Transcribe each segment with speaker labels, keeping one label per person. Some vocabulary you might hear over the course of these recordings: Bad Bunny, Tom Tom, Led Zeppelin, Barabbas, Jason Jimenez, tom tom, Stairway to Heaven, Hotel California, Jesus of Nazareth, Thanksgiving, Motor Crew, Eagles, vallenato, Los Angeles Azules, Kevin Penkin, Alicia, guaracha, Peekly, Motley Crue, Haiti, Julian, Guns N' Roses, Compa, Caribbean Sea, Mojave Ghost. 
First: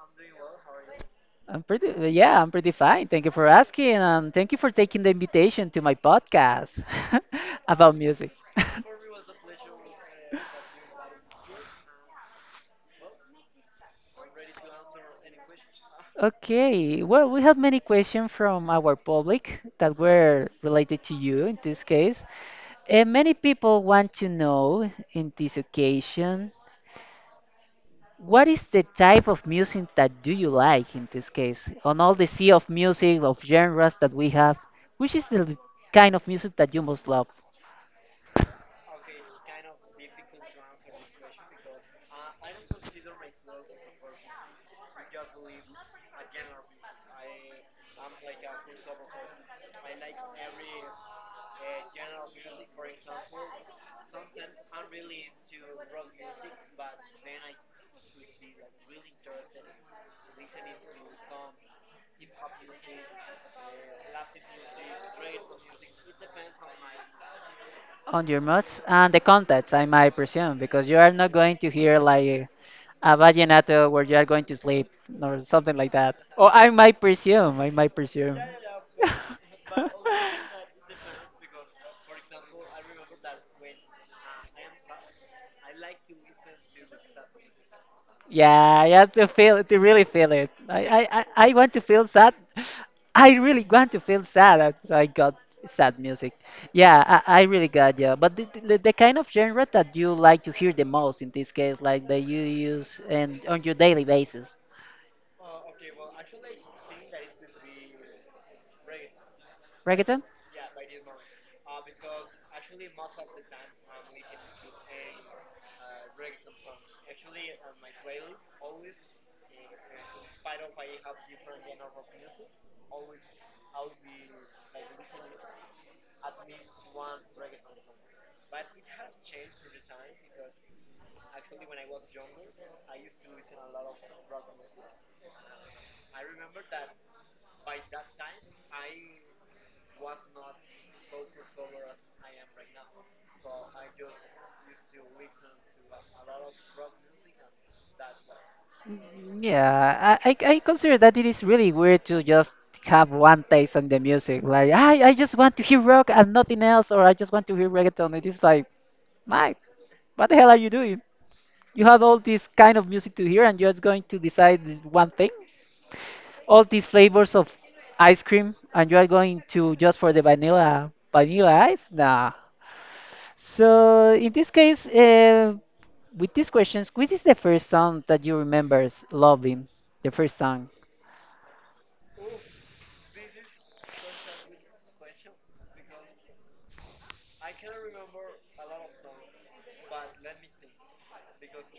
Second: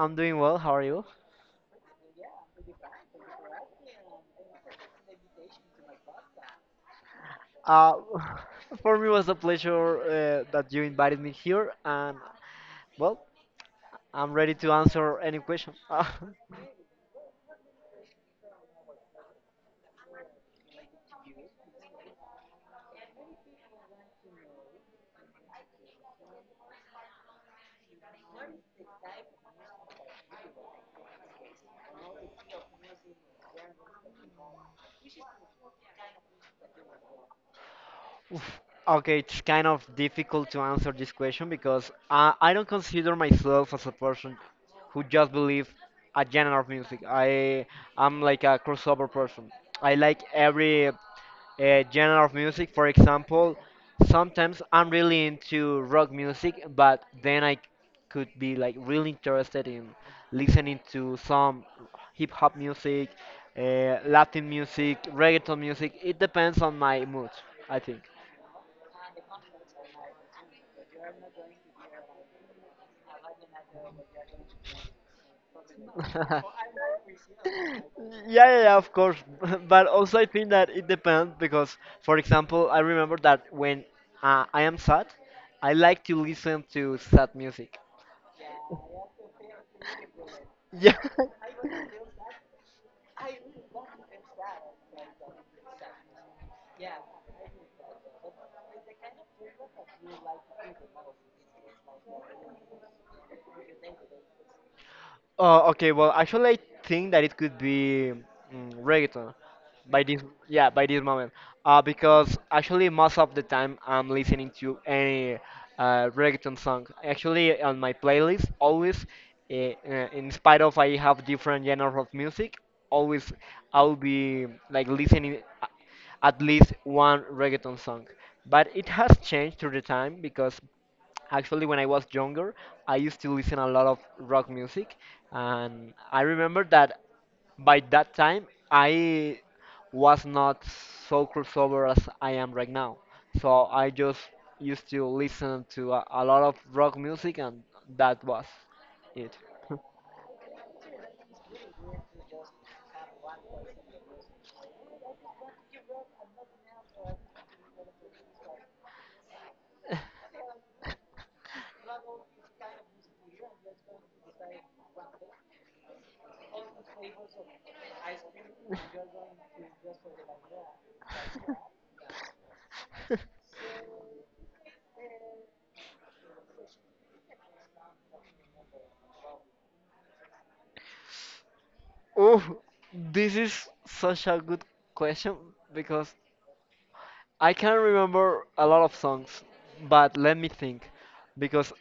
Speaker 1: I'm doing well. How are you?
Speaker 2: Yeah, I'm pretty fine. Thank you for asking, and thank you for taking the invitation to my podcast
Speaker 1: Uh,
Speaker 2: about music.
Speaker 1: for me, it was a pleasure that you invited me here, and well, I'm ready to answer any question.
Speaker 2: Okay, well, we have many questions from our public that were related to you in this case. And many people want to know in this occasion. What is the type of music that do you like in this case? On all the sea of music, of genres that we have, which is the kind of music that you most love?
Speaker 1: Oof. Okay, it's kind of difficult to answer this question because I don't consider myself as a person who just believes a genre of music. I am like a crossover person. I like every genre of music. For example, sometimes I'm really into rock music, but then I could be like really interested in listening to some hip hop music, Latin music, reggaeton music. It depends on my mood, I think.
Speaker 2: On your moods and the context, I might presume, because you are not going to hear like a vallenato where you are going to sleep or something like that.
Speaker 1: yeah,
Speaker 2: Or I might presume.
Speaker 1: yeah, yeah, of course. But also, I think that it depends because, for example, I remember that when I am sad, I like to listen to sad music.
Speaker 2: Yeah, you have to feel it, to really feel it. I,
Speaker 1: Yeah.
Speaker 2: I, I I want to feel sad. I really want to feel sad. So I got sad music. Yeah, I really got you. But the kind of genre that you like to hear the most in this case, like that you use and on your daily basis,
Speaker 1: Oh, okay, well, actually, I think that it could be reggaeton by this,
Speaker 2: reggaeton?
Speaker 1: yeah, by this moment. Because actually, most of the time I'm listening to any reggaeton song. Actually, on my playlist, always, in spite of I have different genres of music, always I'll be like listening a- at least one reggaeton song. But it has changed through the time because actually when I was younger, I used to listen a lot of rock music, and I remember that by that time I was not so crossover as I am right now. So I just used to listen to a lot of rock music and that was it.
Speaker 2: Mm, yeah, I consider that it is really weird to just have one taste on the music. Like, I just want to hear rock and nothing else, or I just want to hear reggaeton. It is like, my, what the hell are you doing? You have all this kind of music to hear, and you're just going to decide one thing? All these flavors of ice cream, and you are going to just for the vanilla ice? Nah. So in this case, with these questions, which is the first song that you remembers loving? The first song.
Speaker 1: Oh, this is such a good question because I can remember a lot of songs, but let me think, because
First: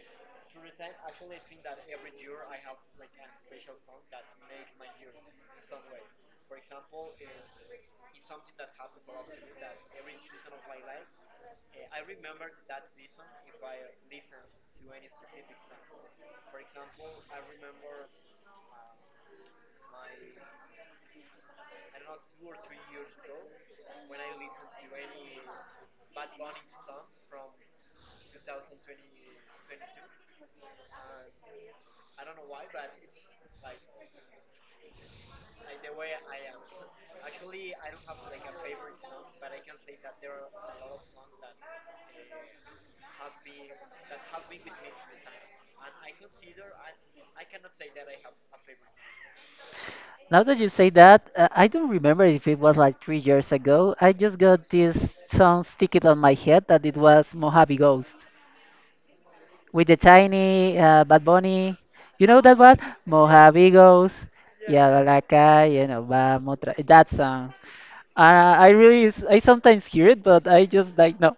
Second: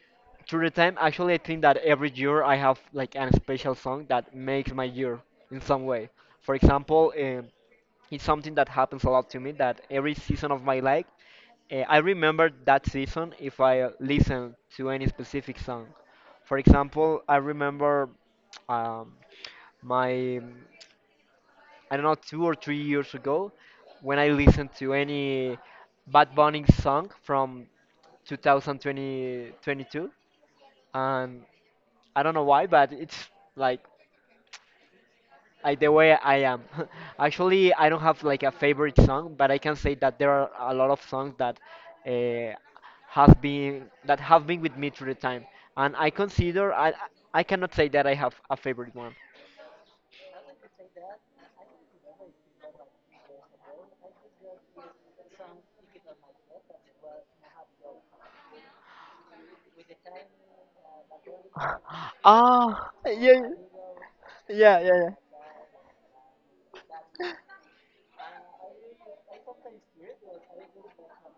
Speaker 1: through the time, actually, I think that every year I have like an special song that makes my year in some way. For example, it's something that happens a lot to me that every season of my life, I remember that season if I listen to any specific song. For example, I remember um, my, um, I don't know, 2 or 3 years ago when I listened to any Bad Bunny song from 2022, and I don't know why, but it's like like the way I am. Actually, I don't have like a favorite song, but I can say that there are a lot of songs that uh, have been that have been with me through the time, and I cannot say that I have a favorite one.
Speaker 2: Now that you say that, I don't remember if it was like 3 years ago. I just got this song stick on my head that it was Mojave Ghost with the tiny Bad Bunny. You know that one?
Speaker 1: Ah, yeah,
Speaker 2: Mojave Ghost.
Speaker 1: yeah, yeah,
Speaker 2: Yeah, a
Speaker 1: yeah,
Speaker 2: la calle, no vamos otra. That song. I sometimes hear it, but I just like no,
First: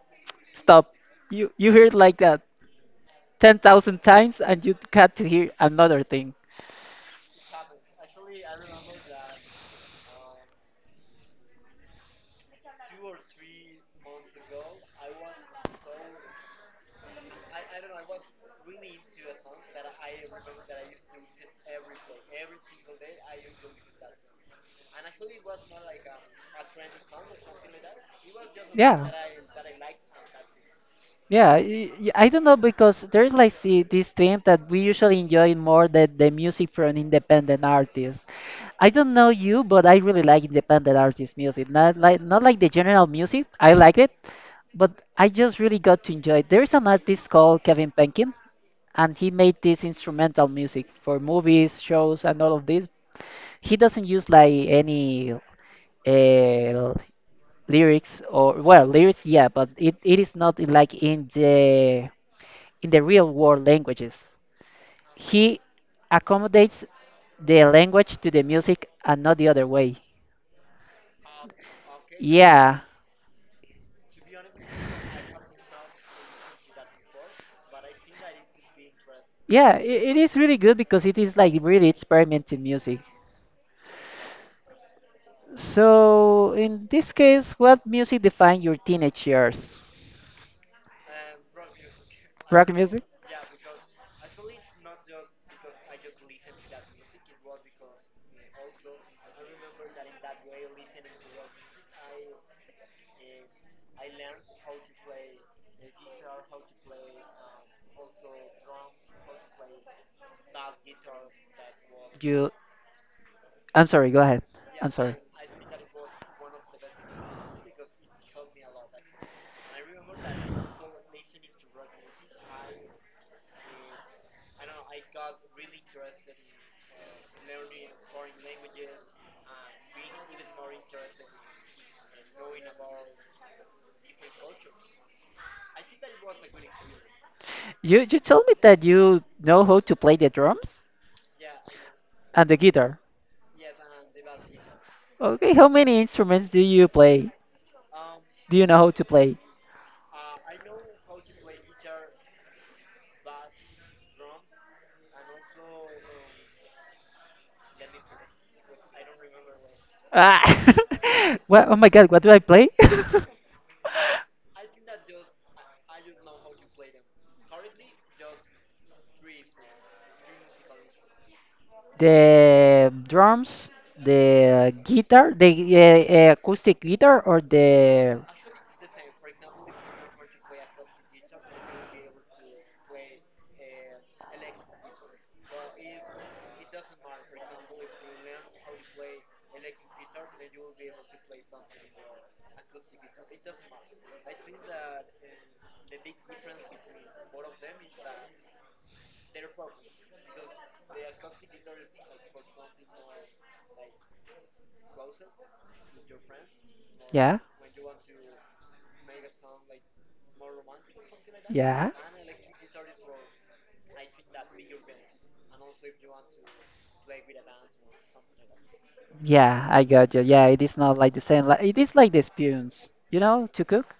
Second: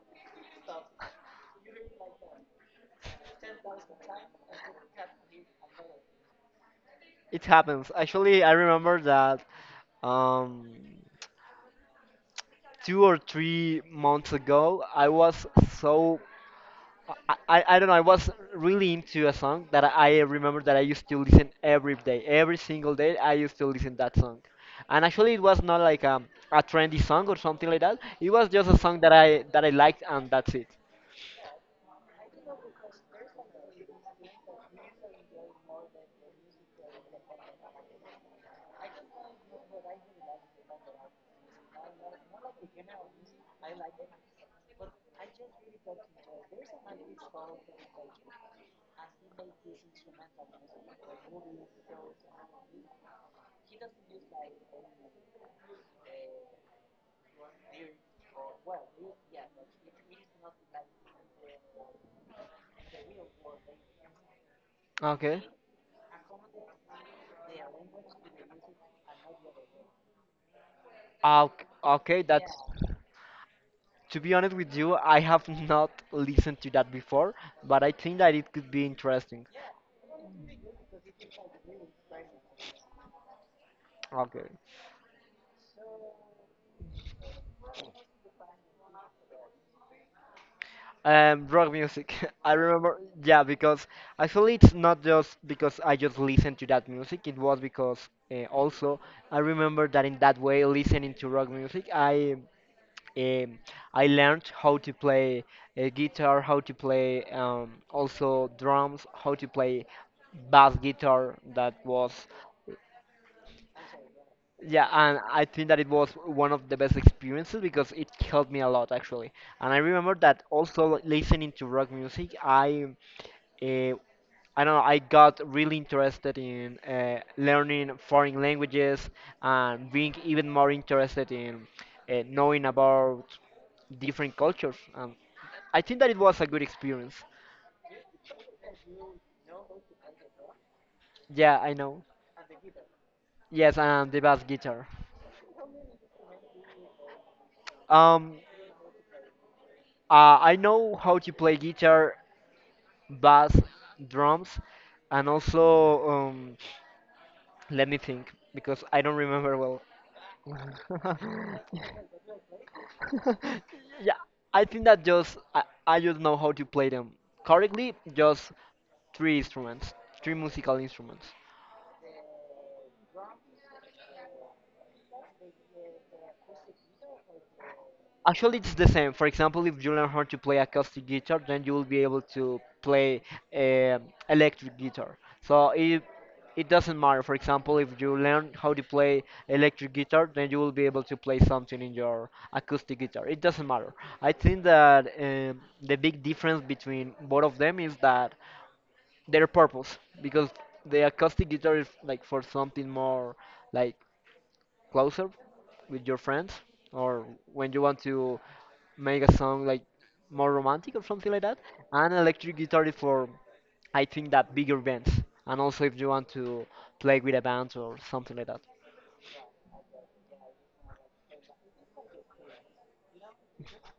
Speaker 2: stop. You hear it like that. 10,000 times and you got to hear another thing.
Speaker 1: it happens. Actually, I remember that um 2 or 3 months ago I was so I don't know. I was really into a song that I remember that I used to listen every day, every single day. I used to listen that song, and actually it was not like a trendy song or something like that. It was just a song
Speaker 2: Yeah.
Speaker 1: that I liked, and that's it.
Speaker 2: Yeah, I don't know because there's like this thing that we usually enjoy more than the music from independent artists. I don't know you, but I really like independent artist music. Not like the general music. I like it, but I just really got to enjoy it. There is an artist called Kevin Penkin, and he made this instrumental music for movies, shows, and all of this. He doesn't use like any uh, lyrics, or well, lyrics, yeah, but it is not like, in the real world languages.
Speaker 1: Okay.
Speaker 2: He accommodates the language to the music and not the other way.
Speaker 1: Okay, okay, that's,
Speaker 2: Yeah,
Speaker 1: to be honest with you, I have not listened to that before, but I think that it could be interesting.
Speaker 2: yeah, it is really good because it is like really experimenting music.
Speaker 1: Okay.
Speaker 2: So in this case, what music defined your teenage years?
Speaker 1: Rock
Speaker 2: Um,
Speaker 1: music. I
Speaker 2: Rock
Speaker 1: remember,
Speaker 2: music?
Speaker 1: yeah, because actually it's not just because I just listened to that music. It was because also I remember that in that way, listening to rock music, um, I learned how to play guitar, how to play also drums, how to play bass guitar. That was
Speaker 2: You. I'm sorry, go ahead.
Speaker 1: yeah,
Speaker 2: I'm sorry.
Speaker 1: and I think that it was one of the best experiences because it helped me a lot actually. And I remember that also listening to rock music, uh, I don't know, I got really interested in learning foreign languages and being even more interested in knowing about different cultures. I think that it was a good experience.
Speaker 2: You told me that you know how to play the drums
Speaker 1: Yeah, I know.
Speaker 2: and the guitar.
Speaker 1: Yes, and the bass guitar.
Speaker 2: Okay, how many instruments do you play?
Speaker 1: Um,
Speaker 2: Do you know how to play?
Speaker 1: I know how to play guitar, bass, drums, and also, let me think because I don't remember well.
Speaker 2: Ah, what? Oh my God, what do I play?
Speaker 1: Yeah, I think that just I just know how to play them correctly. Just three instruments, three musical instruments.
Speaker 2: The drums, the guitar, the acoustic guitar, or the,
Speaker 1: Actually, it's the same. For example, if you learn how to play acoustic guitar, then you will be able to play um electric guitar. So it doesn't matter. For example, if you learn how to play electric guitar, then you will be able to play something in your acoustic guitar. It doesn't matter. I think that the big difference between both of them is that their purpose, because the acoustic guitar is like for something more like closer with your friends, or
Speaker 2: yeah,
Speaker 1: when you want to make a song like more romantic or something like that,
Speaker 2: yeah.
Speaker 1: and electric guitar is for, I think that bigger bands, and also if you want to play with a band or something like that.
Speaker 2: Yeah, I got you. Yeah, it is not like the same. Like it is like the spoons to cook.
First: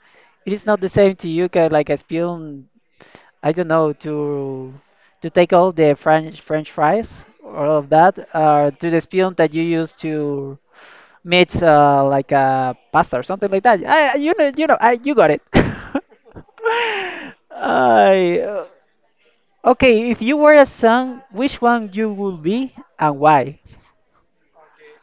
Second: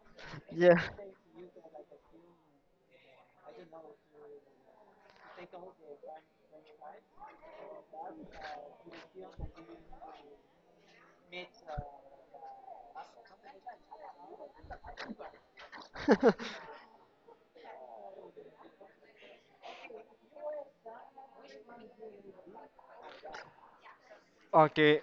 Speaker 2: It is
Speaker 1: Yeah.
Speaker 2: not the same to you, like a spoon. I don't know to take all the French fries, all of that, to the spoon that you use to mix like a pasta or something like that. I, you know, I, you got it. I, uh, okay, if you were a son, which one you would be and why?
Speaker 1: Okay,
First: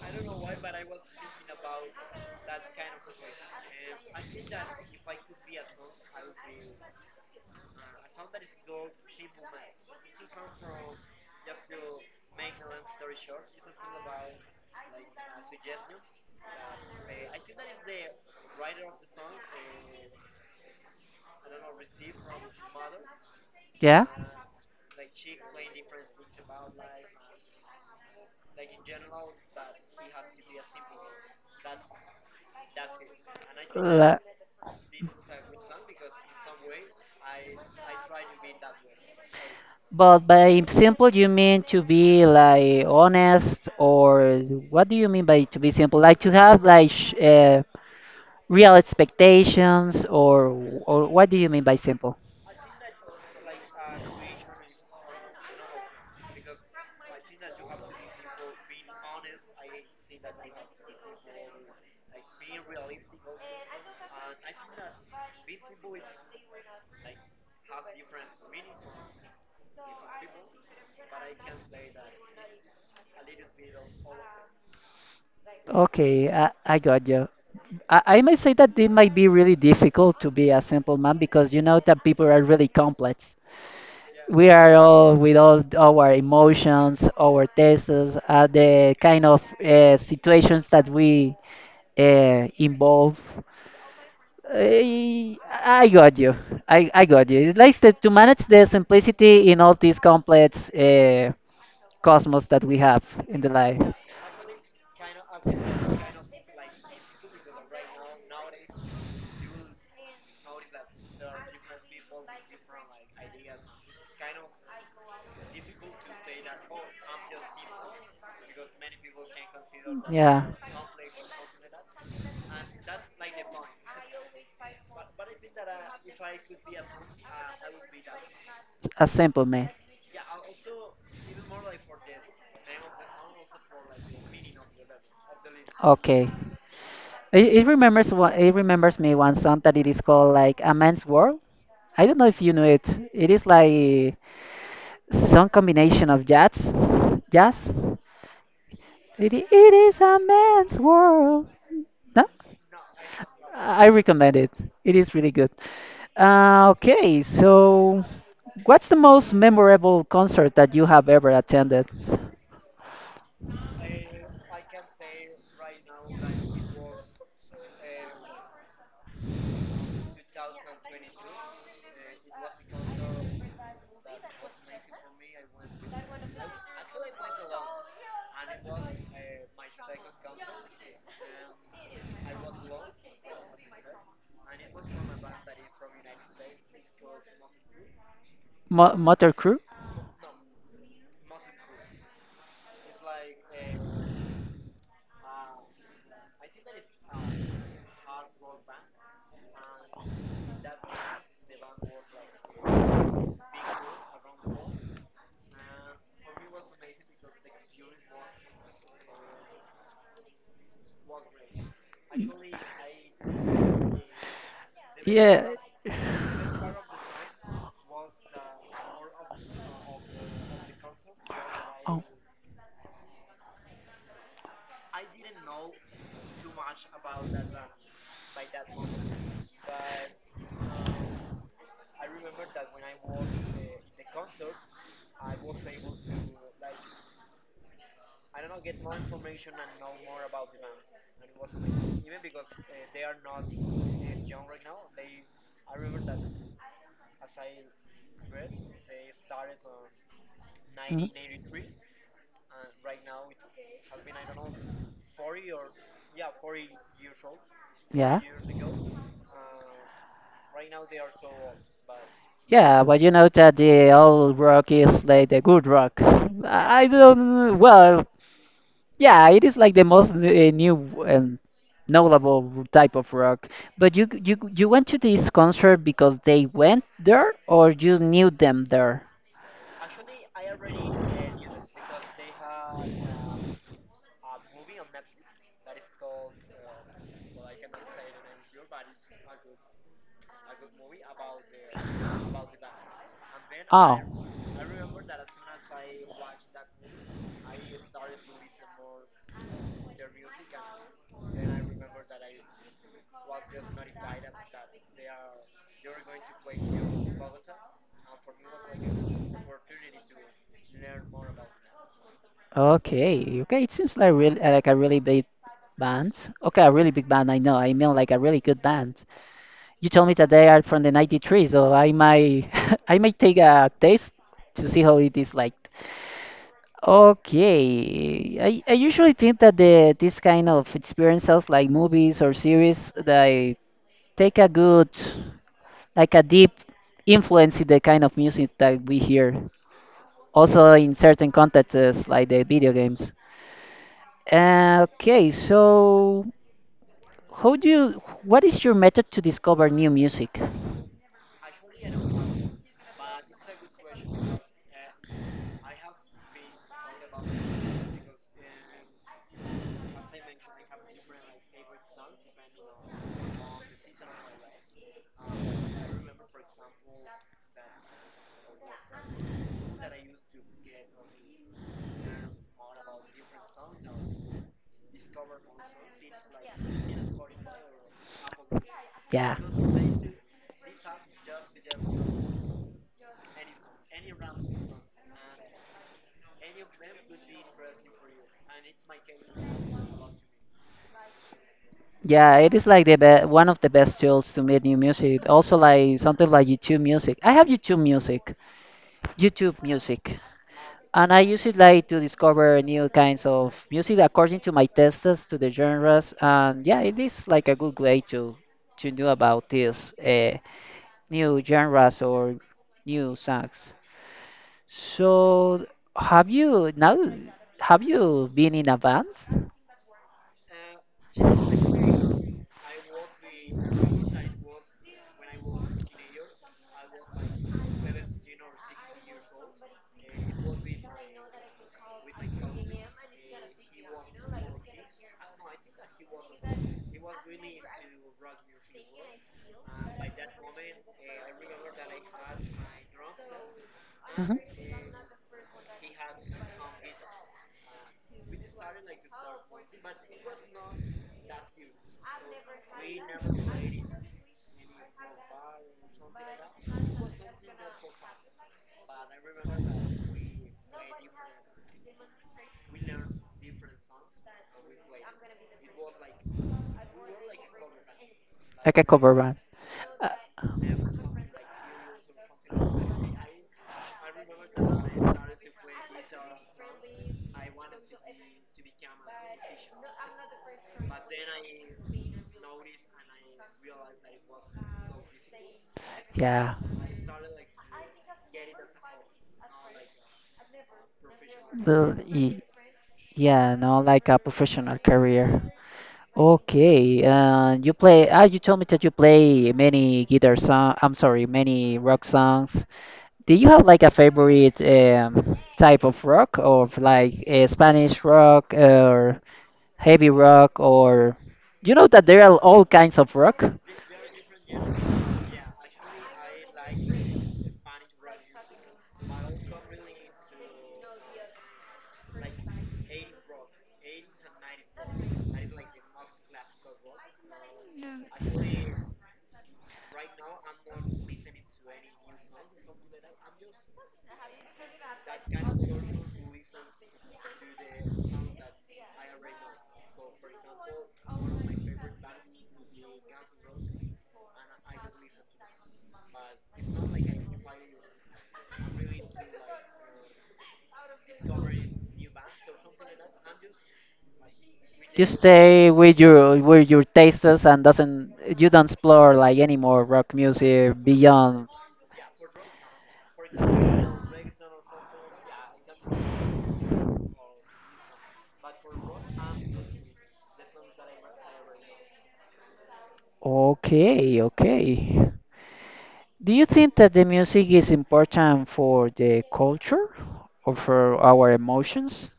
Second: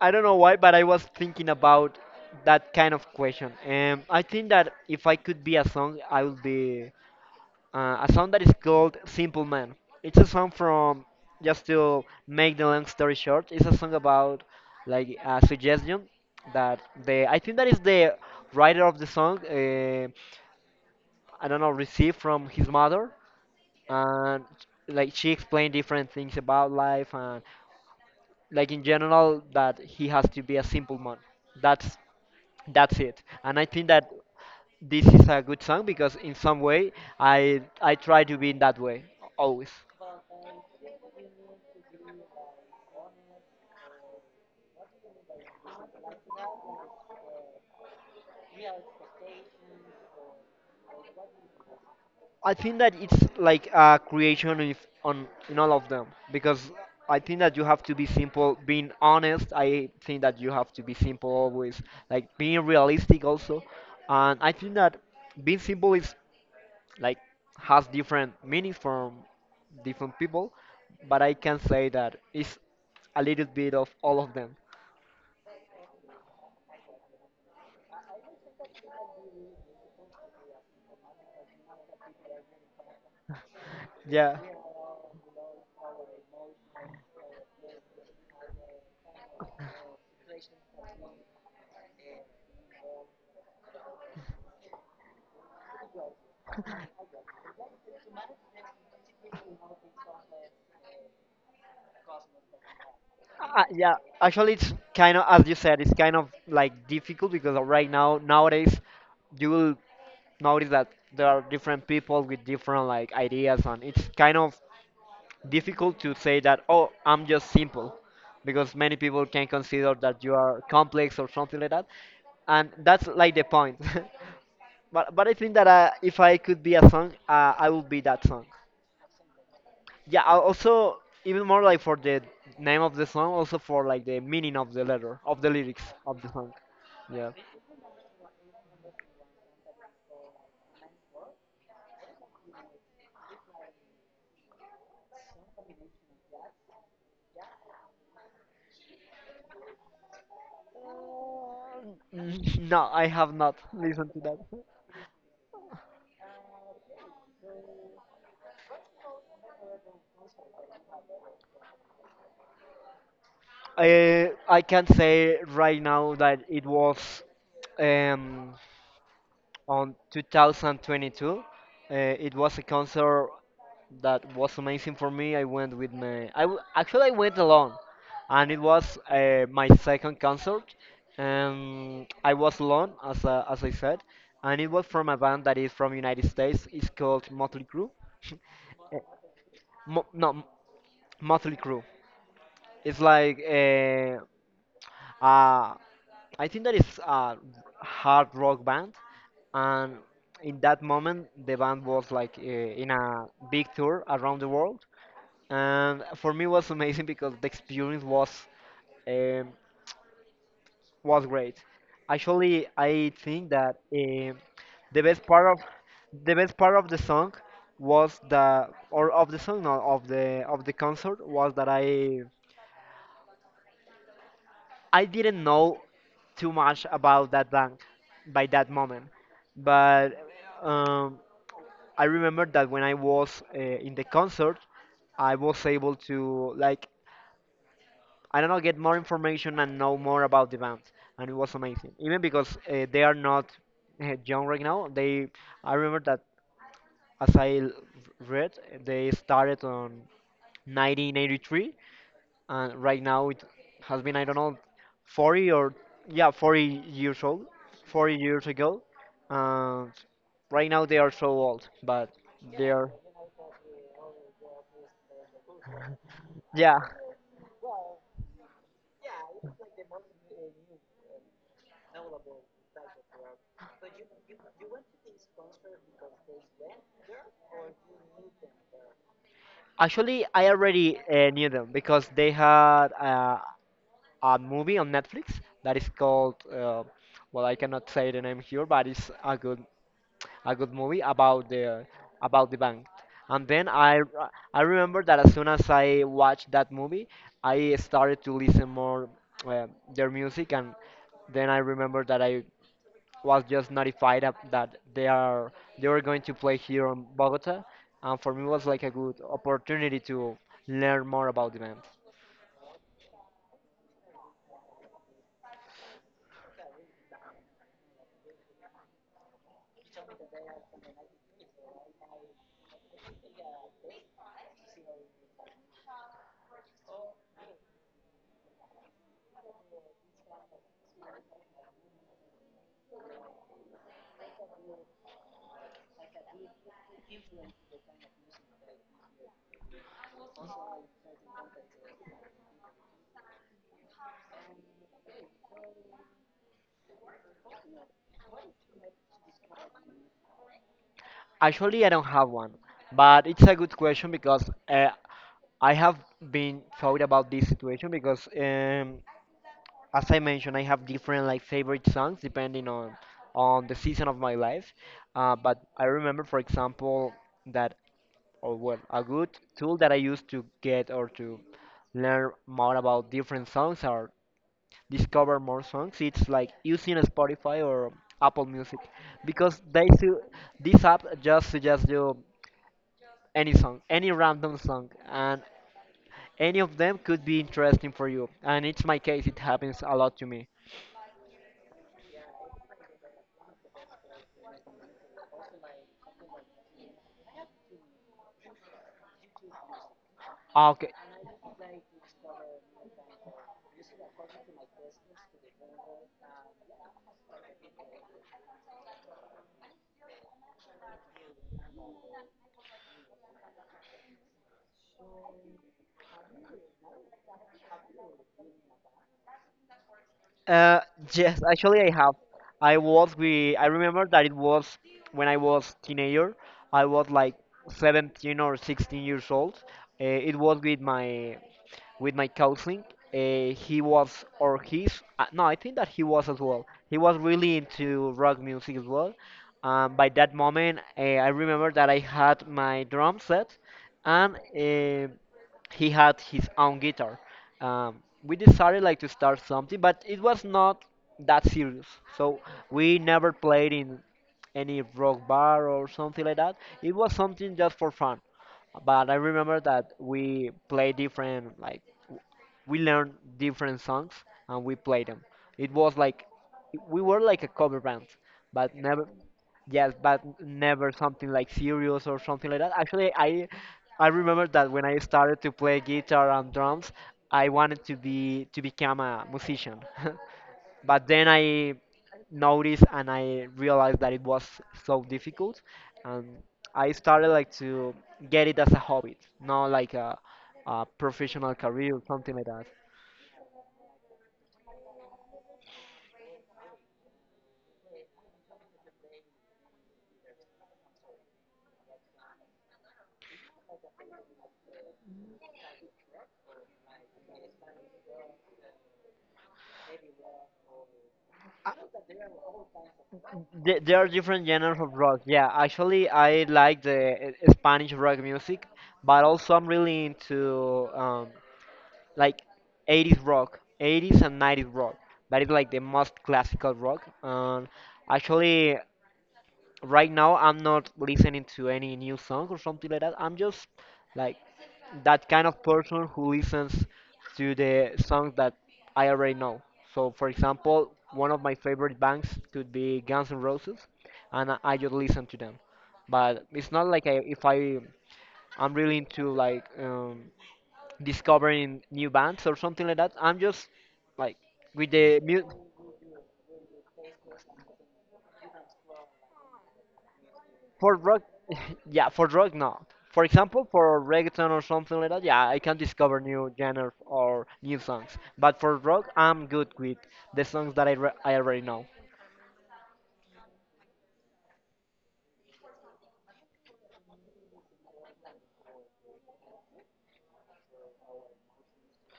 Speaker 1: I don't know why, but I was thinking about that kind of question, and I think that if I could be a song, I would be a song that is called Simple Man. It's a song from, just to make the long story short, it's a song about like a suggestion that the, I think that is the writer of the song, I don't know, received from his mother.
Speaker 2: Yeah.
Speaker 1: And like she explained different things about life and like in general that he has to be a simple man. That's that's it. And I think that
Speaker 2: La-
Speaker 1: this is a good song because in some way I try to be in that way always.
Speaker 2: But by simple, you mean to be like honest, or what do you mean by to be simple? Like to have like sh real expectations, or what do you mean by simple?
Speaker 1: I think that it's like a creation if on in all of them because I think that you have to be simple, being honest. I think that you have to be simple always, like being realistic also, and I think that being simple is like has different meanings from different people, but I can say that it's a little bit of all of them.
Speaker 2: Okay, I got you. I might say that it might be really difficult to be a simple man because you know that people are really complex.
Speaker 1: Yeah.
Speaker 2: We are all with all our emotions, our tastes, the kind of situations that we involve. I, I got you. I got you. It's like to manage the simplicity in all these complex cosmos that we have in the life.
Speaker 1: Yeah, actually, it's kind of as you said, it's kind of like difficult because right now, nowadays, you will notice that there are different people with different like ideas, and it's kind of difficult to say that oh I'm just simple because many people can consider that you
Speaker 2: Yeah.
Speaker 1: are complex or something like that, and that's like the point. But I think that if I could be a song, I would be that song.
Speaker 2: A simple man.
Speaker 1: Yeah, I also, even more like for the name of the song, also for like the meaning of the letter of the lyrics of the
Speaker 2: Okay.
Speaker 1: song. Yeah.
Speaker 2: It remembers what it remembers me one song that it is called like A Man's World. I don't know if you know it. It is like some combination of jazz. It is a man's world. No,
Speaker 1: Mm, no, I have not
Speaker 2: I
Speaker 1: listened to
Speaker 2: recommend
Speaker 1: that.
Speaker 2: it. It is really good. Okay, so what's the most memorable concert that you have ever attended?
Speaker 1: I can say right now that it was um, on 2022. It was a concert that was amazing for me. I went with my. Actually, I went alone, and it was my second concert, and I was alone as I said, and it was from a band that is from United States. It's called Motley Crue. Eh,
Speaker 2: Motor Crew?
Speaker 1: Mo- no, Motley Crue. It's like uh, I think that is a hard rock band, and in that moment, the band was like in a big tour around the world, and for me it was amazing because the experience um, was great. Actually, I think that the best part
Speaker 2: Yeah.
Speaker 1: of the best part of the song was the or of the song no, of the concert was that
Speaker 2: Oh.
Speaker 1: I didn't know too much about that bank by that moment, but um, I remember that when I was in the concert, I was able to like I don't know get more information and know more about the band, and it was amazing. Even because they are not young right now, they I remember that as I l- read, they started on
Speaker 2: Mm,
Speaker 1: 1983, and right now it has been I don't know 40 or yeah 40 years old, 40
Speaker 2: yeah.
Speaker 1: years ago, and right now they are so old but they
Speaker 2: Yeah,
Speaker 1: are
Speaker 2: but you know that the old rock is like the good rock.
Speaker 1: yeah.
Speaker 2: I don't. Well, yeah, it is like the most new and knowable type of rock. But you went to this concert because they went there, or you knew them there?
Speaker 1: Actually, I already knew them because they had a movie on Netflix that is called well I cannot say the name here but it's a good movie about the bank. And then
Speaker 2: Oh.
Speaker 1: I remember that as soon as I watched that movie, I started to listen more uh, their music, and then I remember that I was just notified of- that they are they were going to play here in Bogota, and for me it was like a good opportunity to learn more about the band.
Speaker 2: Okay, okay. It seems like really like a really big band. Okay, a really big band. I know. I mean, like a really good band. You told me that they are from the 93, so I might I might take a taste to see how it is like. Okay. I usually think that the this kind of experiences like movies or series, they take a good, like a deep influence in the kind of music that we hear. Also in certain contexts like the video games. Okay, so how do you what is your method to discover new music?
Speaker 1: Actually, I don't have one, but it's a good question because I have been thought about this situation because as I mentioned, I have different like favorite songs depending on the season of my life. But I remember, for example, that or well, a good tool that I used to get or to learn more about different songs or discover more songs. It's like using Spotify or Apple Music
Speaker 2: Yeah.
Speaker 1: because this app just suggests you any song, any random song, and any of them could be interesting for you. And it's my case; it happens a lot to me.
Speaker 2: Yeah, it is like the be one of the best tools to make new music. Also like something like YouTube Music. I have YouTube Music. YouTube Music.
Speaker 1: Okay.
Speaker 2: And I use it like to discover new kinds of music according to my tastes, to the genres, and yeah, it is like a good way to know about these new genres or new songs. So, have you now? Have you been in a band?
Speaker 1: Uh, yes, actually, I have. I was with. I remember that it was when I was teenager. I was like 17 or 16 years old. It was with my cousin. He was or he's. No, I think that he was as well. He was really into rock music as well. By that moment, I remember that I had my drum set,
Speaker 2: Hmm.
Speaker 1: and he had his own guitar. We decided like to start something, but it was not that serious. So we never played in any rock bar or something like that. It was something just for fun. But I remember that we played different like we learned different songs and we played them. It was like we were like a cover band, but
Speaker 2: Like a
Speaker 1: never.
Speaker 2: cover band?
Speaker 1: Yes,
Speaker 2: Uh,
Speaker 1: but never something like serious or something like that. Actually, I remember that when I started to play guitar and drums, I wanted to become a musician. But then I noticed and I realized that it was so difficult, and
Speaker 2: yeah.
Speaker 1: I started like to get it as a hobby, not like a professional career
Speaker 2: The,
Speaker 1: or something
Speaker 2: y-
Speaker 1: like that.
Speaker 2: yeah, no, like a professional career. Okay, you play. Ah, you told me that you play many guitar song. I'm sorry, many rock songs. Do you have like a favorite type of rock, or like Spanish rock, or heavy rock, or you know that there are all kinds of rock?
Speaker 1: There are different genres of rock. Yeah, actually, I like the Spanish rock music, but also I'm really into like 80s rock, 80s and 90s rock. That is like the most classical rock. And actually, right now I'm not listening to any new song or something like that. I'm just like that kind of person who listens to the songs that I already know. So, for example, one of my favorite bands could be Guns N' Roses, and I just listen to them. But it's not like I, if I I'm really into like discovering new bands or something like that. I'm just like with
Speaker 2: You
Speaker 1: the mu.
Speaker 2: stay with your tastes and doesn't you don't explore like any more rock music
Speaker 1: For rock,
Speaker 2: beyond.
Speaker 1: yeah, for rock, no. For example, for reggaeton or something like that, yeah, I can discover new genres or new songs. But for rock, I'm good with the songs that I already know.
Speaker 2: Okay, okay. Do you think that the music is important for the culture or for our emotions?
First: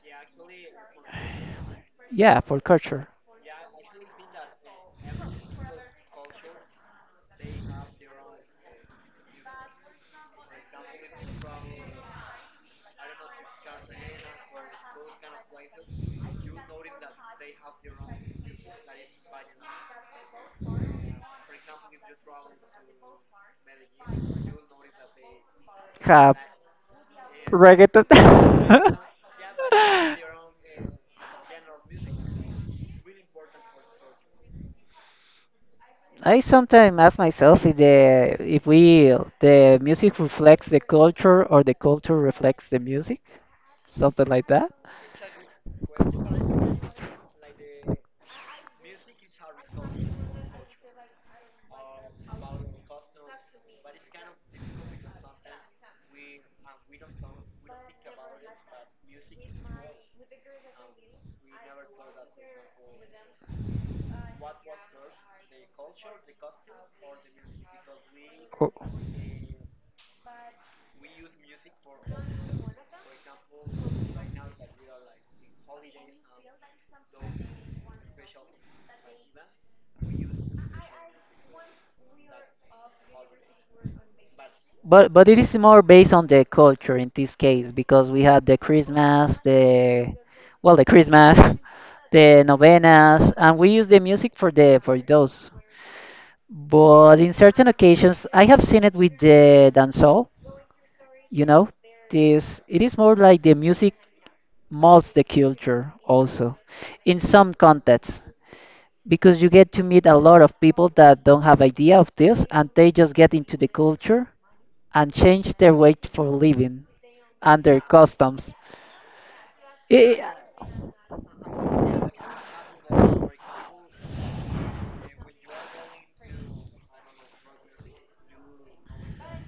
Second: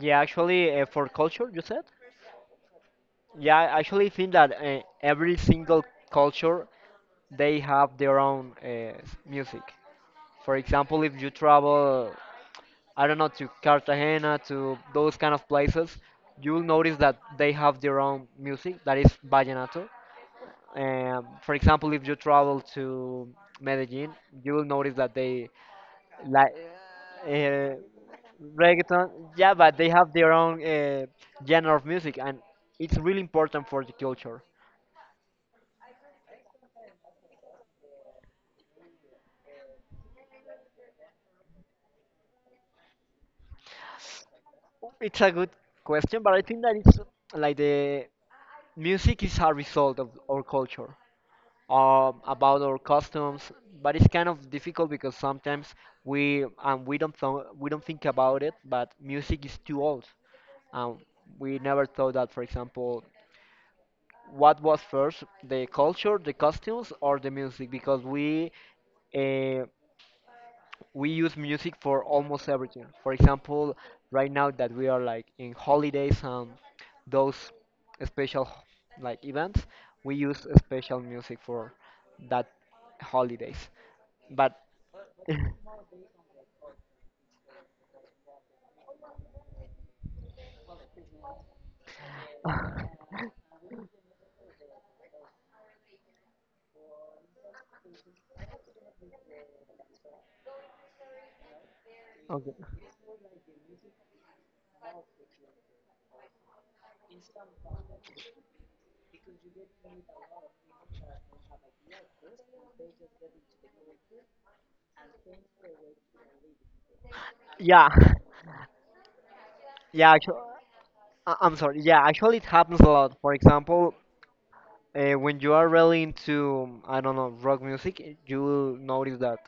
Speaker 1: Yeah, actually, for culture, you said?
Speaker 2: Yeah, for culture.
Speaker 1: Yeah, I actually think that every single culture, they have their own music. For example, if you travel, I don't know, to Cartagena, to those kind of places, you'll notice that they have their own music that is vallenato. For example, if you travel to Medellin, you will notice that they
Speaker 2: Have
Speaker 1: like uh,
Speaker 2: reggaeton.
Speaker 1: reggaeton. Yeah, but they have their own genre of music, and it's really important for the culture.
Speaker 2: I sometimes ask myself if the if we the music reflects the culture or the culture reflects the music, something like that.
Speaker 1: It's a good question, but I think that it's like the music is a result of our culture, about our customs. But it's kind of difficult because sometimes we and we don't th- we don't think about it. But music is too old. Um, we never thought that, for example, what was first, the culture, the costumes, or the music, because
Speaker 2: Or-
Speaker 1: uh, we use music for almost everything. For example, right now that we are like in holidays and those special like events, we use special music for that holidays. But
Speaker 2: but it
Speaker 1: okay.
Speaker 2: is more based on the culture in this case because we had the Christmas, the well, the Christmas, the novenas, and we use the music for the for those. But in certain occasions, I have seen it with the dancehall. You know, this it is more like the music molds the culture also in some contexts because you get to meet a lot of people that don't have idea of this and they just get into the culture and change their way for living and their
Speaker 1: Yeah,
Speaker 2: customs.
Speaker 1: yeah.
Speaker 2: I-
Speaker 1: Actually, I'm sorry. Yeah, actually, it happens a lot. For example, when you are really into, I don't know, rock music, you will notice that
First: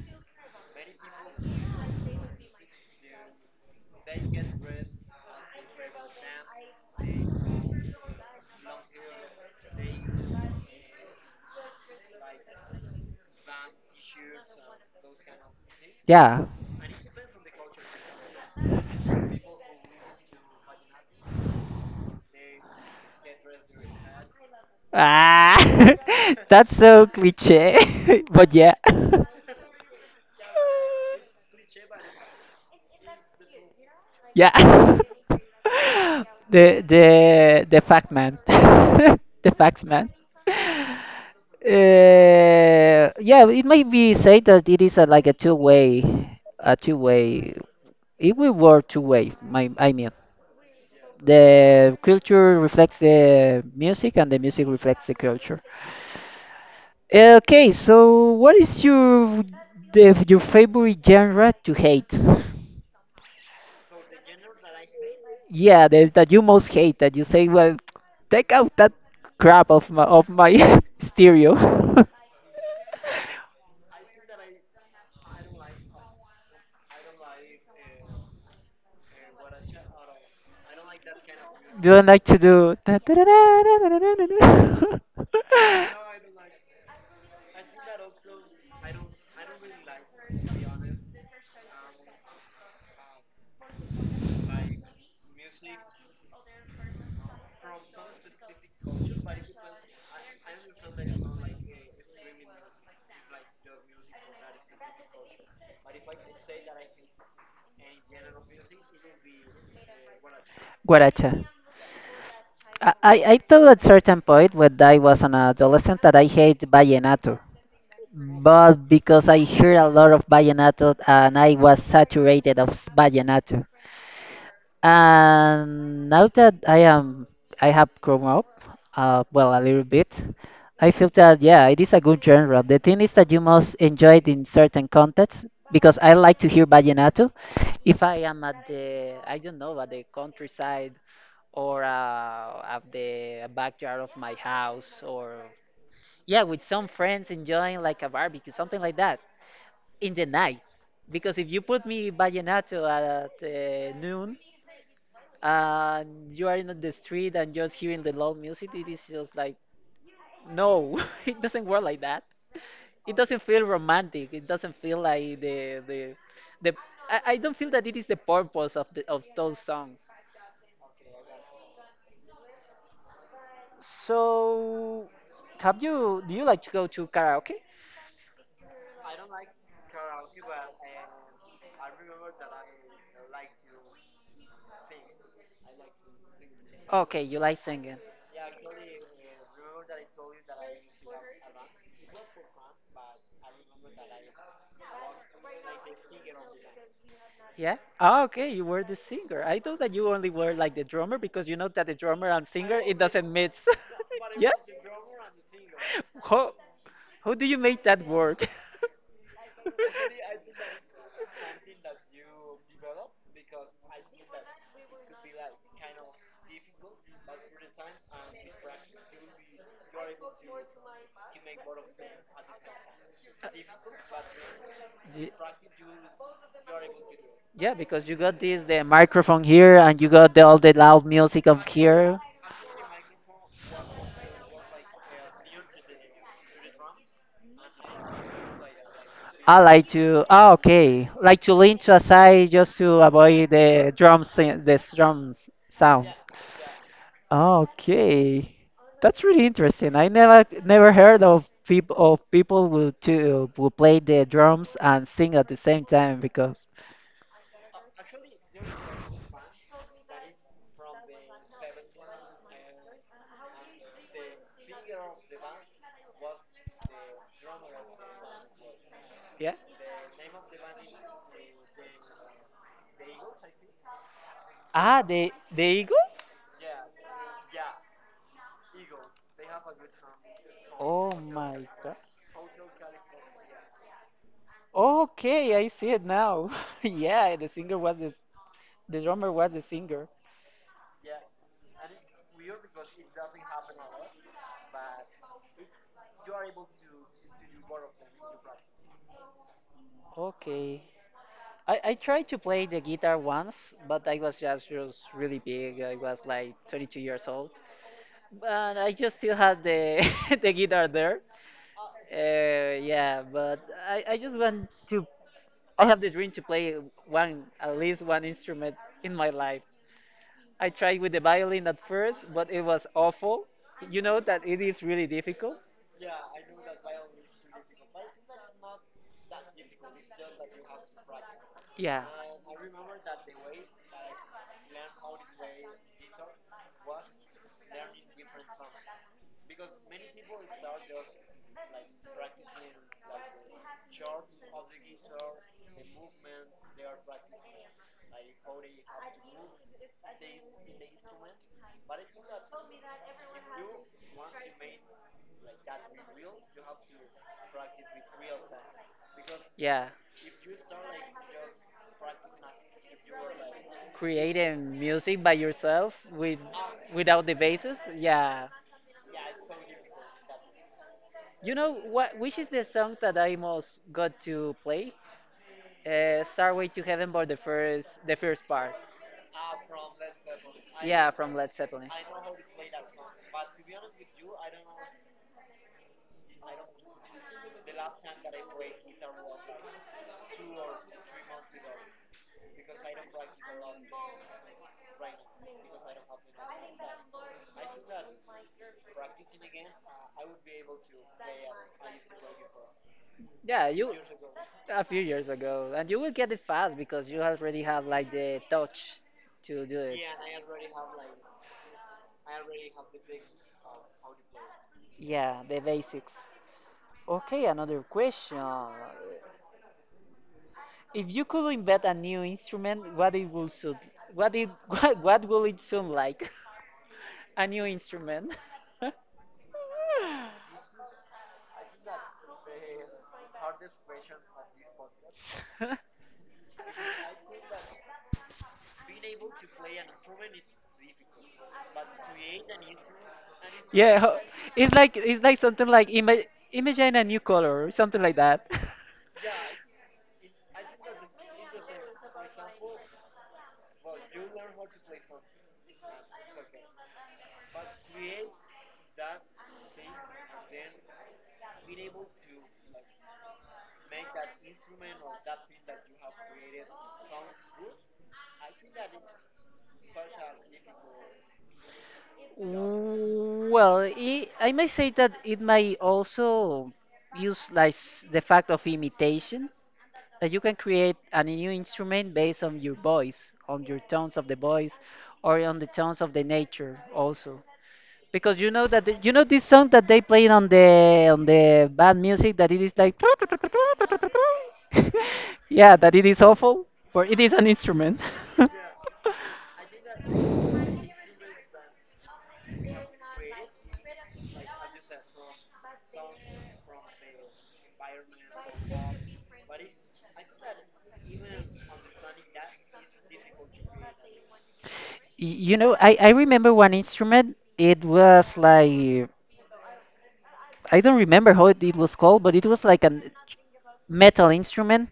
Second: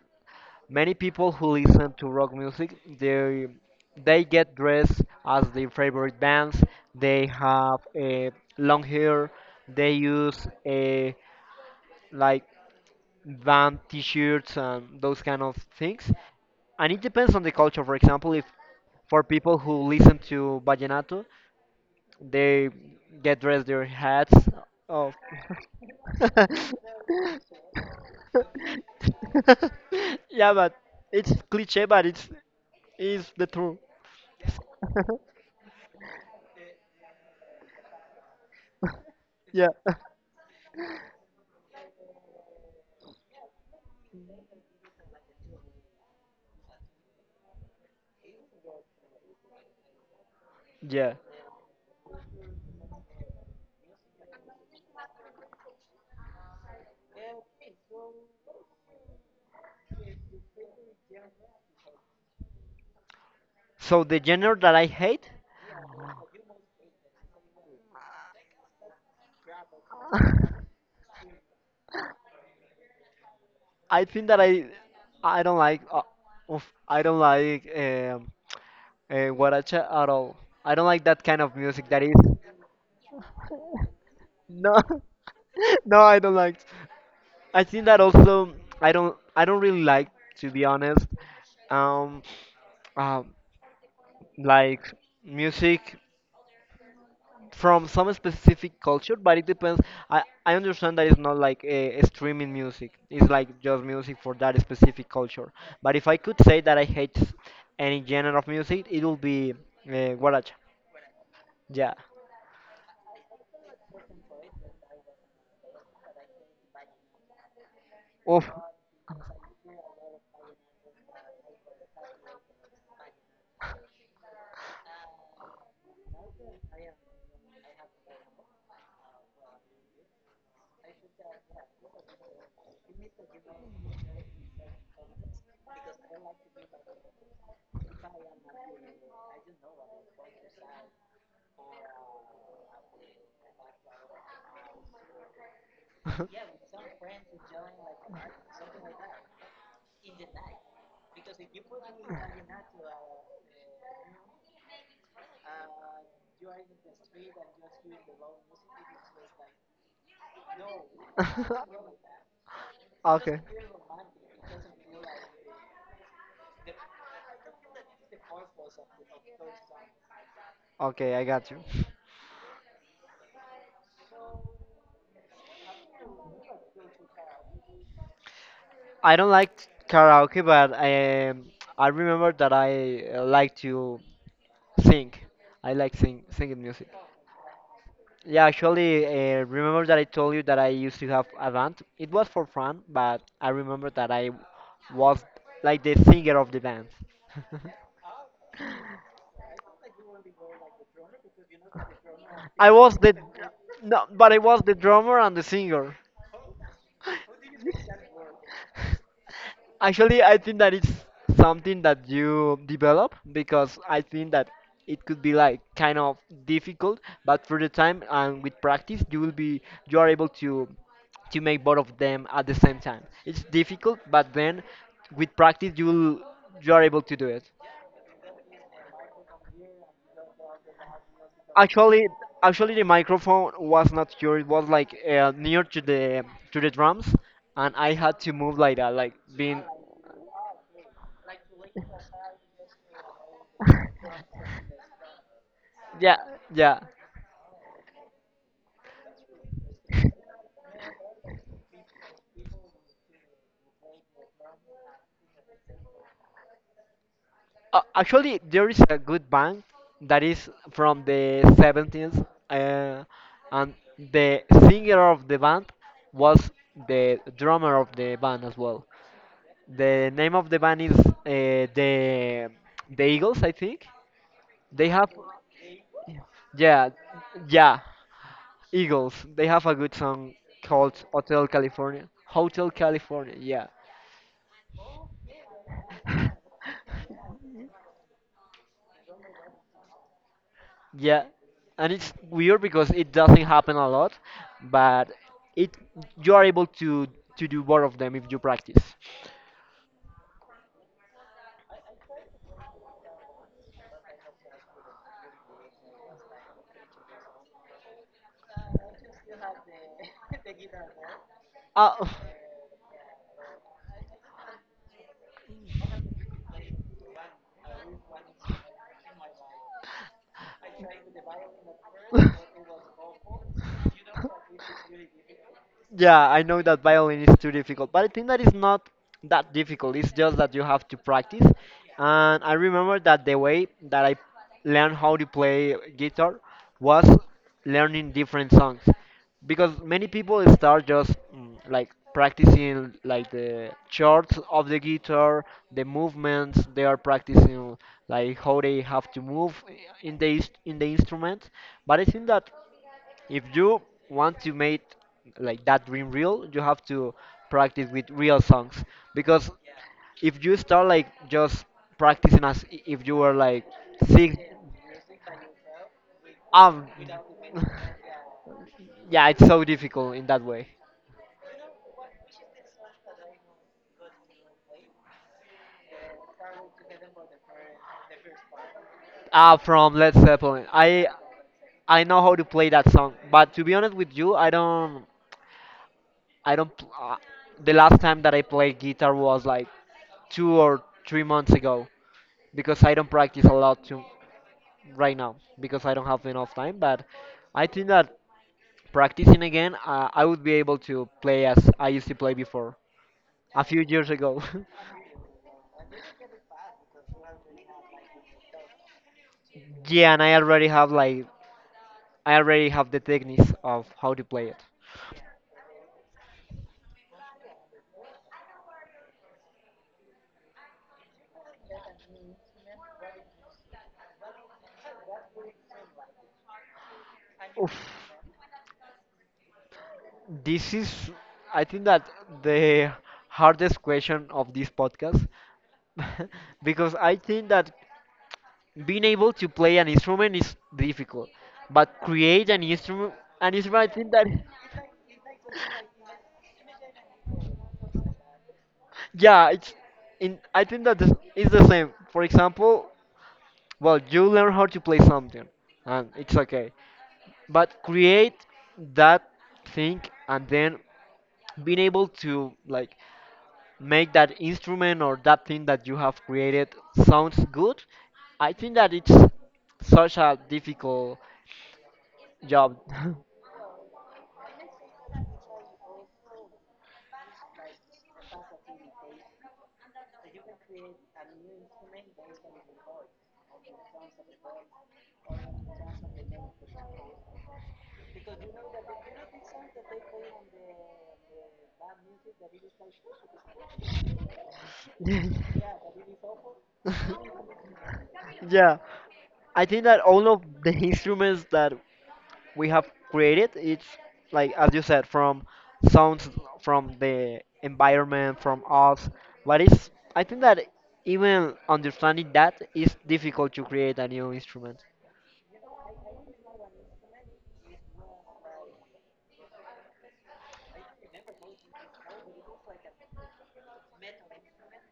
Speaker 1: many people who listen to rock music, they get dressed as their favorite bands. They have long hair. They use like band t-shirts and those kind of things.
Speaker 2: yeah.
Speaker 1: And it depends on the culture. For example, if for people who listen to vallenato, they get dressed their hats off.
Speaker 2: Ah, that's so cliche, but yeah.
Speaker 1: Yeah, but it's cliche, but it's is the truth.
Speaker 2: Yeah. The fact man. The
Speaker 1: Yeah,
Speaker 2: facts man. Yeah, it might be said that it is like a two-way, a two-way. It will work two-way. I mean,
Speaker 1: yeah.
Speaker 2: the culture reflects the music, and the music reflects the culture. Okay, so what is your favorite genre to hate?
Speaker 1: So the genre that I hate,
Speaker 2: Yeah, there's that you most hate that you say, well, take out that crap of my stereo.
Speaker 1: I think that I don't like oof, I don't like um, guaracha at all. I don't like that kind of music.
Speaker 2: You
Speaker 1: That
Speaker 2: don't
Speaker 1: is
Speaker 2: like to do. Da- da- da- da- da- da- da-
Speaker 1: no,
Speaker 2: da- da.
Speaker 1: no, I don't like. I think that also I don't really like, to be honest. Um, um, like music from some specific culture, but it depends. I understand that it's not like a streaming music. It's like just music for that specific culture. But if I could say that I hate any genre of music, it will be guaracha.
Speaker 2: Guaracha.
Speaker 1: Yeah.
Speaker 2: I thought at certain point when I was an adolescent that I hate vallenato.
Speaker 1: Oof.
Speaker 2: But because I heard a lot of vallenato and I was saturated of vallenato. And now that I am, I have grown up, well, a little bit, I feel that yeah, it is a good genre. The thing is that you must enjoy it in certain contexts because I like to hear vallenato. If I am at the, I don't know, at the countryside or at the backyard of my house or yeah, with some friends enjoying like a barbecue, something like that in the night. Because if you put me vallenato at noon and you are in the street and just hearing the loud music, it is just like no. It doesn't work like that. It
Speaker 1: Okay.
Speaker 2: doesn't feel romantic. It doesn't feel like the I don't feel that it is the purpose of the of those songs.
Speaker 1: Okay, I got you.
Speaker 2: So have you do you like to go to karaoke?
Speaker 1: I don't like karaoke, but I remember that I like to sing. I like singing music.
Speaker 2: Okay, you like singing.
Speaker 1: Yeah, actually, remember that I told you that I used to have a band. It was for fun, but I remember that I was like the singer of the band.
Speaker 2: Yeah. Ah, okay. You were the singer. I thought that you only were like the drummer because you know that the drummer and
Speaker 1: I
Speaker 2: singer,
Speaker 1: was
Speaker 2: it
Speaker 1: the
Speaker 2: doesn't mix.
Speaker 1: No, but I
Speaker 2: Yeah.
Speaker 1: was the drummer and the singer.
Speaker 2: How how do you make that work?
Speaker 1: Actually, I think that it's something that you develop because I think that it could be like kind of difficult, but through the time and with practice, you will be you are able to make both of them at the same time. It's difficult, but then
Speaker 2: Ye-
Speaker 1: with practice, you are able to do it.
Speaker 2: Yeah, because you got this the microphone here and you got the, all the loud music up
Speaker 1: Actually,
Speaker 2: here.
Speaker 1: actually, the microphone was not here. It was like near to the drums, and I had to move like that, like
Speaker 2: I
Speaker 1: being.
Speaker 2: like to. Ah, okay. Like to lean to a side just to avoid the drums sound.
Speaker 1: Yeah, yeah.
Speaker 2: Okay, that's really interesting. I never heard of people who play the drums and sing at the same time. Because
Speaker 1: Actually, there is a good band that is from the 70s, uh, and the singer of the band was the drummer of the band as well.
Speaker 2: yeah.
Speaker 1: The name of the band is the Eagles, I think. They
Speaker 2: Ah,
Speaker 1: have,
Speaker 2: the Eagles.
Speaker 1: yeah, yeah, Eagles. They have a good song called
Speaker 2: Oh
Speaker 1: Hotel
Speaker 2: my God.
Speaker 1: California. Hotel California, yeah.
Speaker 2: Okay, I see it now. Yeah, the drummer was the singer.
Speaker 1: Yeah, and it's weird because it doesn't happen a lot, but it you are able to do both of them if you practice.
Speaker 2: Okay. I tried to play the guitar once, but I was just really big. I was like 22 years old. But I just still had the, the guitar there.
Speaker 1: Uh,
Speaker 2: Yeah, but I just I have the dream to play at least one instrument in my life. I tried with the violin at first, but it was awful. You know that it is really difficult.
Speaker 1: Yeah, I know that violin is too difficult, but I think that it's not that difficult. It's just that you have to practice.
Speaker 2: Yeah.
Speaker 1: And I remember that the way that I learned how to play guitar was learning different songs, because many people start just like practicing like the chords of the guitar, the movements they are practicing, like how they have to move in the instrument. But I think that if you want to make like that dream real, you have to practice with real songs because
Speaker 2: Yeah.
Speaker 1: if you start like just practicing as if you were like six,
Speaker 2: Creating music by yourself with
Speaker 1: um,
Speaker 2: without the basis. Yeah.
Speaker 1: yeah, it's so difficult in that way.
Speaker 2: You know what? Which is the song that I most got to play? Starway to Heaven, but the first part.
Speaker 1: Ah, from Led Zeppelin. I
Speaker 2: Yeah, from Led Zeppelin.
Speaker 1: I know how to play that song, but to be honest with you, I don't. I don't. The last time that I played guitar was like 2 or 3 months ago because I don't practice a lot right now because I don't have enough time. But I think that practicing again, I would be able to play as I used to play before a
Speaker 2: Yeah,
Speaker 1: few
Speaker 2: you
Speaker 1: years ago.
Speaker 2: a few years ago, and you will get it fast because you already have like the touch to do it.
Speaker 1: Yeah, and I already have the techniques of how to play it.
Speaker 2: Yeah, the basics. Okay, another question. If you could invent a new instrument, what it will sound, what it, what will it sound like? A new
Speaker 1: Oof.
Speaker 2: instrument.
Speaker 1: This is, I think that, the hardest question of this podcast. Because I think that being able to play an instrument is difficult, but create an instrument, I
Speaker 2: Yeah,
Speaker 1: think that.
Speaker 2: it's like something like imagine a new color, something like that.
Speaker 1: Yeah, it's in. I think that this is the same. For example, well, you learn how to play something, and it's okay. But create that thing, and then being able to like make that instrument or that thing that you have created sounds good. I think that it's such a difficult job.
Speaker 2: Well, I may say that it may also use like the fact of imitation, that you can create a new instrument based on your voice, on your tones of the voice, or on the tones of the nature also. Because you know that this song that they play on the bad music that it is like yeah, that it is awful, but it is an instrument.
Speaker 1: Yeah. I think that all of the instruments that we have created, it's like as you said, from sounds from the environment, from us. But it's, I think that, even understanding that is difficult to create a new instrument.
Speaker 2: You know, I remember one instrument. It was like, I don't remember how it was called, but it was like a metal instrument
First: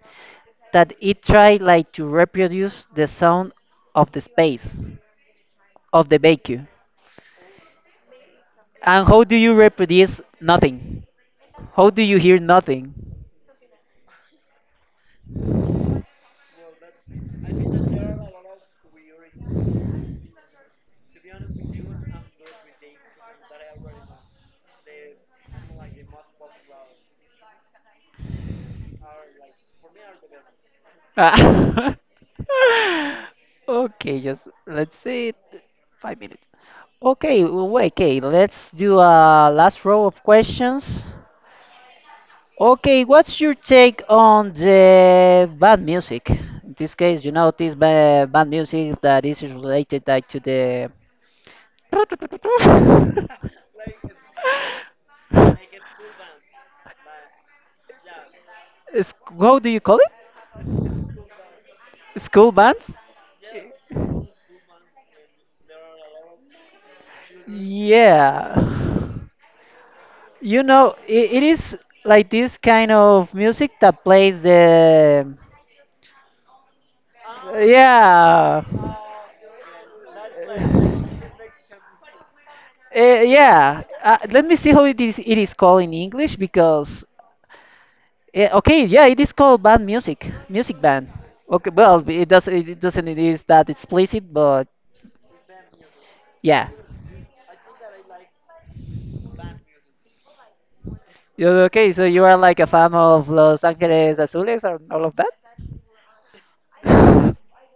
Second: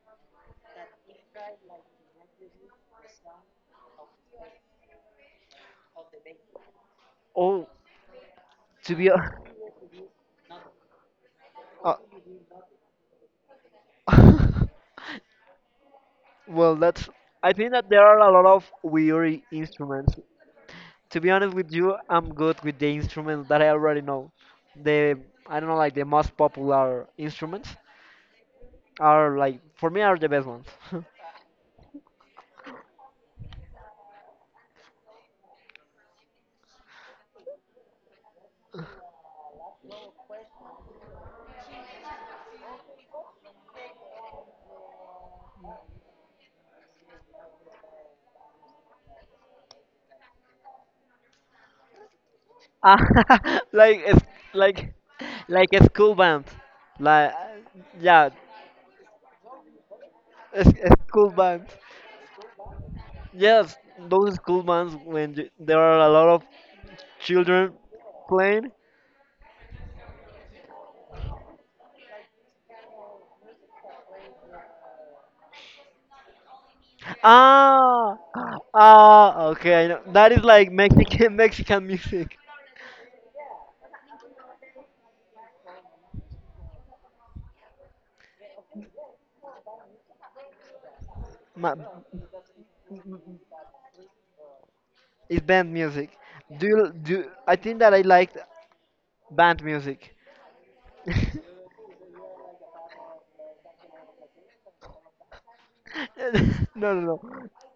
Speaker 2: that it tried like to reproduce the sound of the space, of the vacuum.
Speaker 1: Oh, to be
Speaker 2: And how
Speaker 1: hon-
Speaker 2: do you reproduce nothing? How do you hear nothing?
Speaker 1: uh, well, that's I think that there are a lot of weird instruments. To be honest with you, I'm good with the instruments that I already know. The I don't know, like, the most popular instruments are, like for me, are the best ones.
Speaker 2: Ah. Okay, just let's say 5 minutes. Okay, wait, okay, let's do a last row of questions. Okay, what's your take on the bad music? In this case, you know, this bad music that is related like, to the.
Speaker 1: Ah, like it's like like a school band. Like, yeah,
Speaker 2: Is- How do you call it?
Speaker 1: it's a school band.
Speaker 2: School bands?
Speaker 1: Yes, those school bands when you, there are a lot of children
Speaker 2: Yeah.
Speaker 1: playing.
Speaker 2: You know, it is like this kind of music that plays the.
Speaker 1: Ah,
Speaker 2: Yeah.
Speaker 1: ah, okay. I know. That is like Mexican Mexican music.
Speaker 2: Yeah, let me see how it is called in English because okay, yeah, it is called band music, music band. Okay,
Speaker 1: Ma
Speaker 2: well, it doesn't, it is that explicit, but
Speaker 1: It's band music. Do
Speaker 2: yeah.
Speaker 1: you, do I think that I liked band music?
Speaker 2: Okay, so you are like a fan of Los Angeles Azules and all of that?
Speaker 1: No, no, no.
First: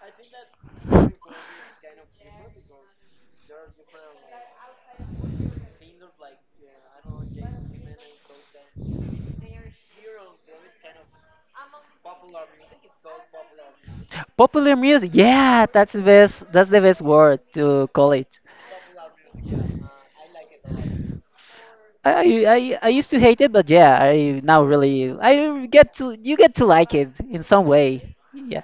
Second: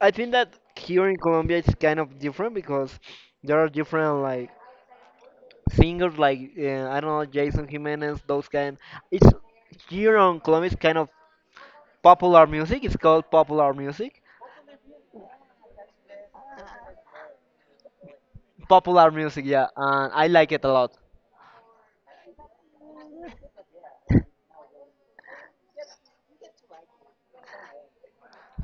Speaker 1: I think that here in Colombia it's kind of different because there are different like singers like I don't know Jason Jimenez those kind. It's Here on Colombia it's kind of popular music. It's called popular music.
Speaker 2: Popular music, yeah, that's the best word to call it.
Speaker 1: Popular music, yeah, and I like it a lot.
Speaker 2: I used to hate it, but yeah, I now really I get to you get to like it in some way. Yeah,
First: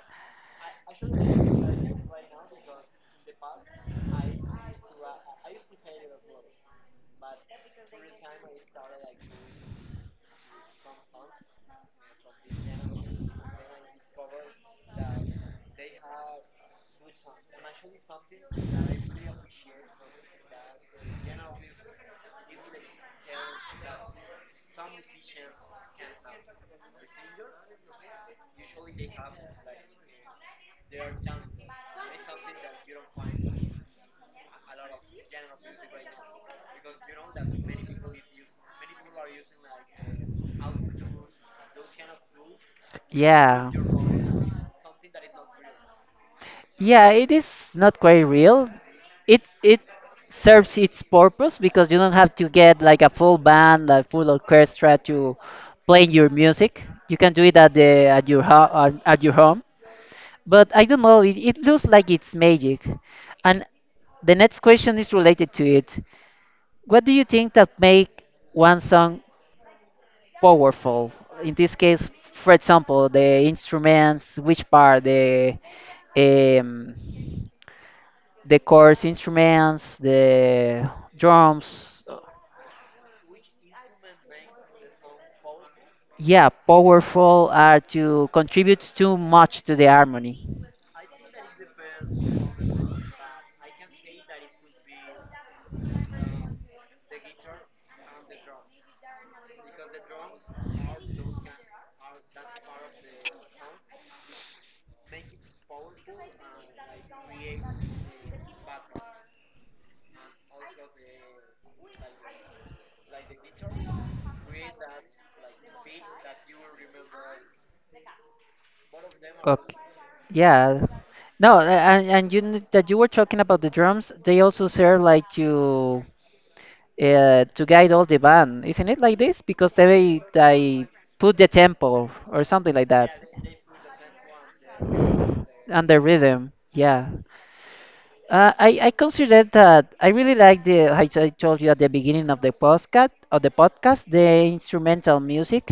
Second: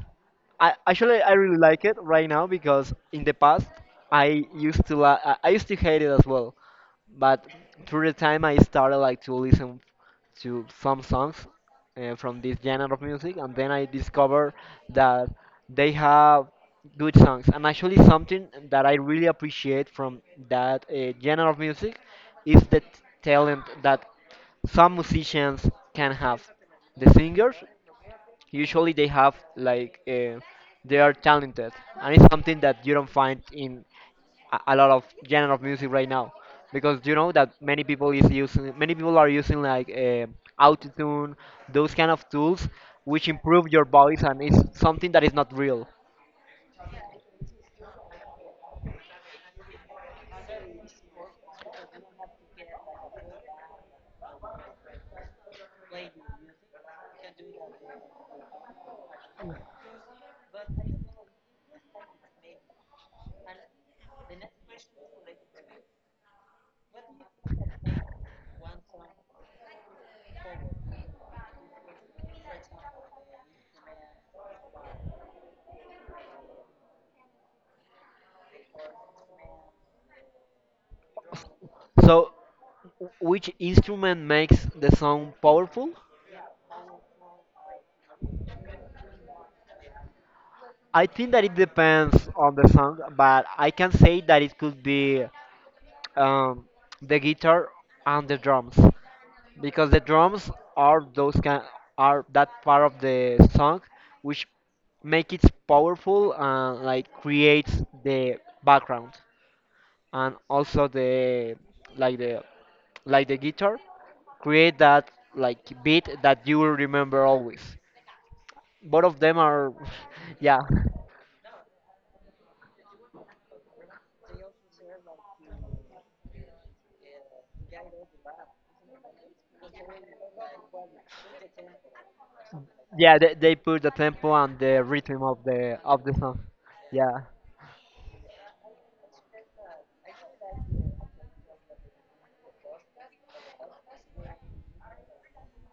Speaker 1: I actually, I really like it right now because in the past I used to hate it as well, but through the time I started like to listen to some songs from this genre of music, and then I discovered that they have good songs. And actually, something that I really appreciate from that genre of music is the talent that some musicians can have. The singers usually they have like they are talented, and it's something that you don't find in a lot of genre of music right now because you know that many people are using like autotune, those kind of tools which improve
Speaker 2: yeah,
Speaker 1: your voice, and it's something that is not real.
Speaker 2: yeah. It is not quite real. It serves its purpose because you don't have to get like a full band, like full orchestra to play your music. You can do it at the at your ho at your home. But I don't know. It looks like it's magic, and the next question is related to it. What do you think that make one song powerful? In this case, for example, the instruments, which part, um, the chorus instruments, the drums.
Speaker 1: So which instrument makes the song powerful?
Speaker 2: Yeah, powerful are to contribute too much to the harmony.
Speaker 1: I think that it depends on the song, but I can say that it could be um, the guitar and the drums, because the drums are those kind are that part of the song which make it powerful and like creates the background, and also like the the guitar create that like beat that you will remember always. Both of them are.
Speaker 2: Okay.
Speaker 1: Yeah,
Speaker 2: Yeah. No, and you that you were talking about the drums, they also serve like to guide all the band. Isn't it like this? Because they put the tempo or something like that
Speaker 1: yeah, they put the tempo and the rhythm of the
Speaker 2: and the
Speaker 1: of the song.
Speaker 2: rhythm. Yeah.
Speaker 1: Yeah,
Speaker 2: I consider that I really like the I told you at the beginning of the podcast the instrumental music.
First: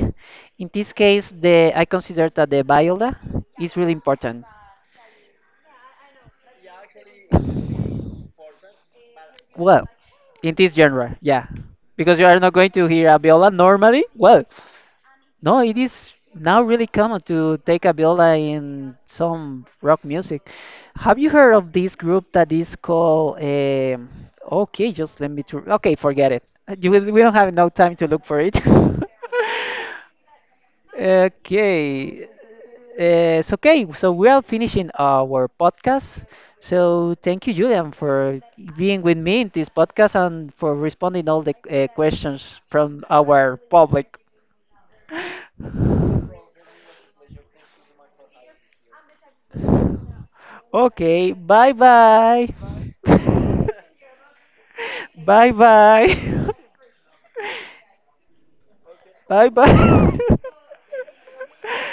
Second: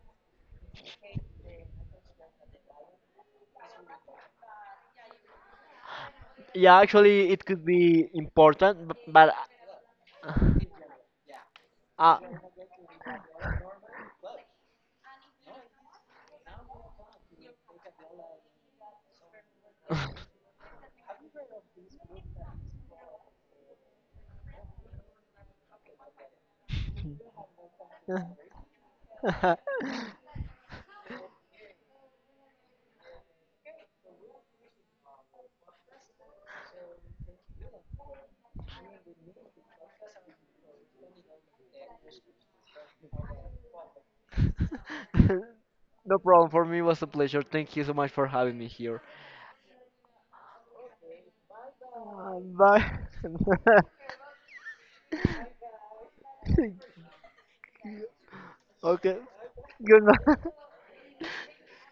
Speaker 2: In this case, the I consider that the viola is really important.
Speaker 1: yeah, actually it could be important, but
Speaker 2: Well, in this genre, yeah,
Speaker 1: Uh,
Speaker 2: because you are not going to hear a viola normally. Well, no, it is now really common to take a viola in some rock music. Have you heard of this group that is called? Okay, just let me. Okay, forget it. You will, we don't have no time to look for it. Okay. It's okay. So we are finishing our podcast. So thank you, Julian, for being with me in this podcast and for responding all the questions from our public.
Speaker 1: no problem. For me, it was a pleasure. Thank you so much for having me here.
Speaker 2: Okay, bye bye.
Speaker 1: Bye.
Speaker 2: Bye bye.
Speaker 1: Okay.
Speaker 2: Bye
Speaker 1: Good
Speaker 2: bye.
Speaker 1: night.